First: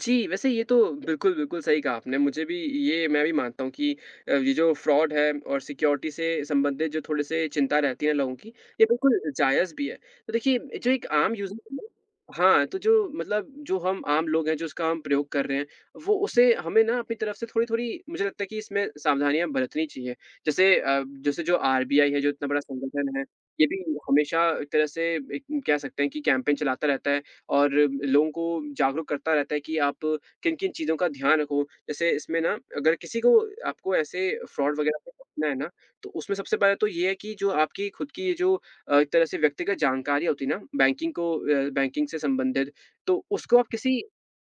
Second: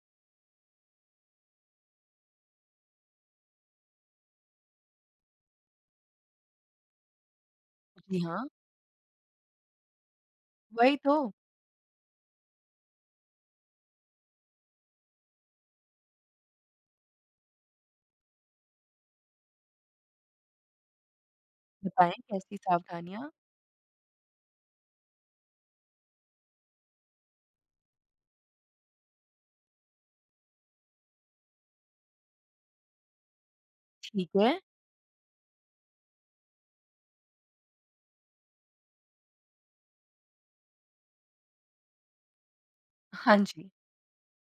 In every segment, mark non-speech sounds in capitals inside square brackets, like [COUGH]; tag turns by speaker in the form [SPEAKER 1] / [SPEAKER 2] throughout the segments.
[SPEAKER 1] जी, वैसे ये तो बिल्कुल, बिल्कुल सही कहा आपने, मुझे भी ये मैं भी मानता हूँ कि अब ये जो फ्रॉड है और सिक्योरिटी से संबंधित जो थोड़े-से चिंता रहती है
[SPEAKER 2] जी
[SPEAKER 1] लोगों
[SPEAKER 2] हाँ।
[SPEAKER 1] की, ये बिल्कुल जायज़ भी है। तो देखिए, जो
[SPEAKER 2] वही
[SPEAKER 1] एक
[SPEAKER 2] तो।
[SPEAKER 1] आम यूजर [UNINTELLIGIBLE] हाँ, तो जो मतलब जो हम आम लोग हैं, जो इसका हम प्रयोग कर रहे हैं, वो उसे हमें ना अपनी तरफ से थोड़ी-थोड़ी मुझे लगता है कि इसमें सावधानियाँ बरतनी चाहिए। जैसे अ, जैसे जो
[SPEAKER 2] बताएँ,
[SPEAKER 1] आरबीआई है, जो इतना
[SPEAKER 2] कैसी
[SPEAKER 1] बड़ा संगठन है,
[SPEAKER 2] सावधानियाँ?
[SPEAKER 1] ये भी हमेशा तरह से एक कह सकते है कि कैंपेन चलाता रहता है और लोगों को जागरूक करता रहता है कि आप किन-किन चीज़ों का ध्यान रखो। जैसे इसमें ना अगर किसी को आपको ऐसे
[SPEAKER 2] ठीक है।
[SPEAKER 1] फ्रॉड वगैरह से बचना है ना, तो उसमें सबसे पहले तो ये है कि जो आपकी खुद की ये जो अ, एक तरह से व्यक्तिगत जानकारी होती है ना बैंकिंग को अ, बैंकिंग से संबंधित, तो
[SPEAKER 2] हाँ
[SPEAKER 1] उसको
[SPEAKER 2] जी।
[SPEAKER 1] आप किसी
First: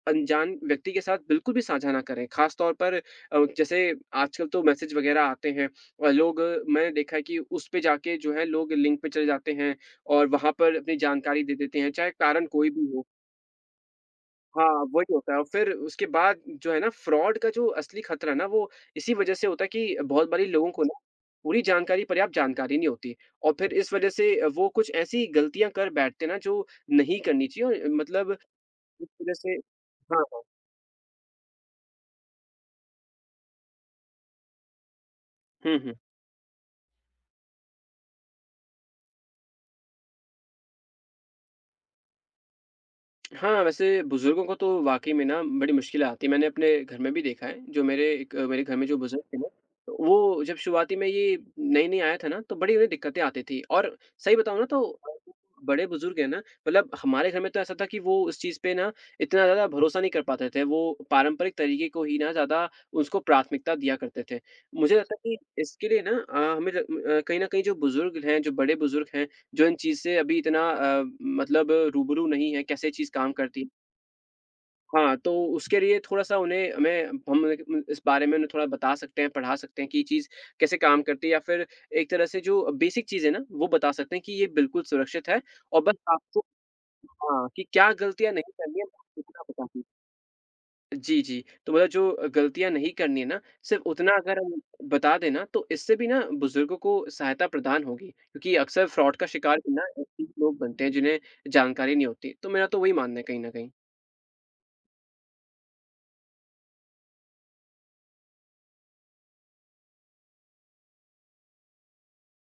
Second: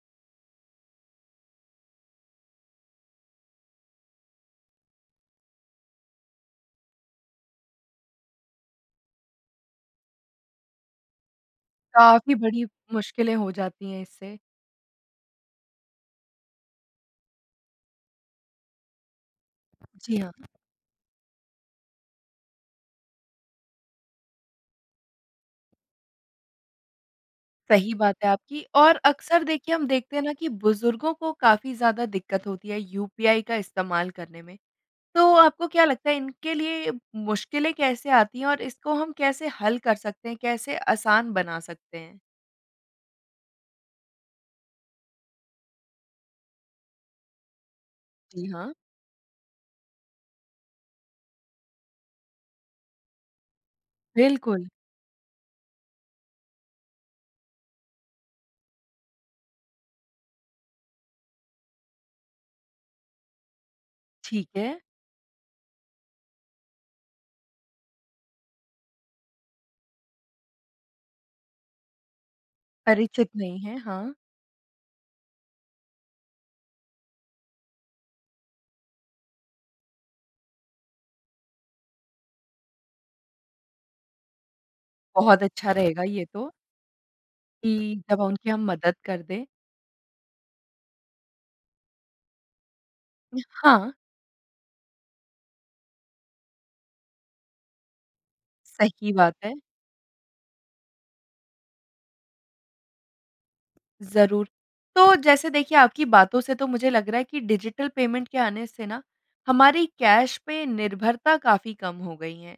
[SPEAKER 1] अनजान व्यक्ति के साथ बिल्कुल भी साझा ना करें। खासतौर पर अ, जैसे आजकल तो मैसेज वगैरह आते हैं, अ, लोग मैंने देखा है कि उस पे जाके जो है लोग लिंक पे चले जाते हैं और वहाँ पर अपनी जानकारी दे देते हैं, चाहे
[SPEAKER 2] काफ़ी
[SPEAKER 1] कारण
[SPEAKER 2] बड़ी
[SPEAKER 1] कोई भी हो।
[SPEAKER 2] मुश्किलें हो जाती हैं इससे।
[SPEAKER 1] हाँ, वही होता है और फिर उसके बाद जो है ना फ्रॉड का जो असली खतरा ना वो इसी वजह से होता है कि
[SPEAKER 2] जी
[SPEAKER 1] बहुत
[SPEAKER 2] हाँ।
[SPEAKER 1] बारी लोगों को ना पूरी जानकारी पर्याप्त जानकारी नहीं होती और फिर इस वजह से वो कुछ ऐसी गलतियाँ कर बैठते हैं ना, जो नहीं करनी चाहिए और
[SPEAKER 2] सही बात है
[SPEAKER 1] मतलब
[SPEAKER 2] आपकी और
[SPEAKER 1] इस वजह
[SPEAKER 2] अक्सर
[SPEAKER 1] से
[SPEAKER 2] देखिए हम देखते हैं
[SPEAKER 1] हाँ,
[SPEAKER 2] ना
[SPEAKER 1] हाँ।
[SPEAKER 2] कि बुजुर्गों को काफ़ी ज़्यादा दिक्कत होती है यूपीआई का इस्तेमाल करने में। तो आपको
[SPEAKER 1] हुँ,
[SPEAKER 2] क्या
[SPEAKER 1] हुँ।
[SPEAKER 2] लगता है इनके लिए मुश्किलें कैसे आती हैं और इसको हम कैसे हल कर सकते हैं? कैसे आसान बना सकते हैं?
[SPEAKER 1] हाँ, वैसे बुजुर्गों को तो वाक़ई में ना बड़ी मुश्किलें आती हैं। मैंने अपने घर में भी देखा है, जो मेरे एक
[SPEAKER 2] जी
[SPEAKER 1] मेरे
[SPEAKER 2] हाँ।
[SPEAKER 1] घर में जो बुजुर्ग हैं ना, वो जब शुरुआती में ये नई-नई आया था ना तो बड़ी-बड़ी दिक्कतें आती थी और सही बताऊँ ना
[SPEAKER 2] बिल्कुल।
[SPEAKER 1] तो बड़े बुजुर्ग हैं ना मतलब हमारे घर में तो ऐसा था कि वो उस चीज़ पे ना इतना ज़्यादा भरोसा नहीं कर पाते थे, वो पारंपरिक तरीके को ही ना ज़्यादा उसको प्राथमिकता दिया करते थे।
[SPEAKER 2] ठीक है।
[SPEAKER 1] मुझे लगता है कि इसके लिए ना अ, हमें र कहीं न कहीं जो बुजुर्ग हैं, जो बड़े बुजुर्ग हैं, जो इन चीज़ से अभी इतना अ, मतलब रूबरू नहीं हैं कैसे ये चीज़
[SPEAKER 2] परिचित
[SPEAKER 1] काम
[SPEAKER 2] नहीं
[SPEAKER 1] करती है
[SPEAKER 2] हैं, हाँ।
[SPEAKER 1] हाँ, तो उसके लिए थोड़ा-सा उन्हें हमें हम देंखे उन इस बारे में उन्हें थोड़ा बता सकते हैं, पढ़ा सकते हैं कि ये चीज़ कैसे काम करती है या फिर एक तरह से जो बेसिक चीज़ है ना वो बता सकते हैं कि ये बिल्कुल सुरक्षित है
[SPEAKER 2] बहुत अच्छा
[SPEAKER 1] और बस
[SPEAKER 2] रहेगा ये
[SPEAKER 1] आपको
[SPEAKER 2] तो।
[SPEAKER 1] हाँ कि क्या
[SPEAKER 2] कि जब
[SPEAKER 1] गलतियाँ
[SPEAKER 2] उनकी
[SPEAKER 1] नहीं
[SPEAKER 2] हम
[SPEAKER 1] करनी हैं
[SPEAKER 2] मदद कर
[SPEAKER 1] इतना
[SPEAKER 2] दें।
[SPEAKER 1] बता दें। जी, जी। तो मतलब जो गलतियाँ नहीं करनी हैं ना, सिर्फ
[SPEAKER 2] हाँ।
[SPEAKER 1] उतना अगर हम बता दें ना, तो इससे भी ना बुजुर्गों को सहायता प्रदान होगी, क्योंकि अक्सर
[SPEAKER 2] सही
[SPEAKER 1] फ्रॉड का
[SPEAKER 2] बात है।
[SPEAKER 1] शिकार भी ना ऐसे ही लोग बनते हैं जिन्हें जानकारी नहीं होती। तो मेरा तो वही मानना है कहीं न कहीं।
[SPEAKER 2] ज़रूर। तो जैसे देखिए आपकी बातों से तो मुझे लग रहा है कि डिजिटल पेमेंट के आने से ना हमारी कैश पे निर्भरता काफ़ी कम हो गई है।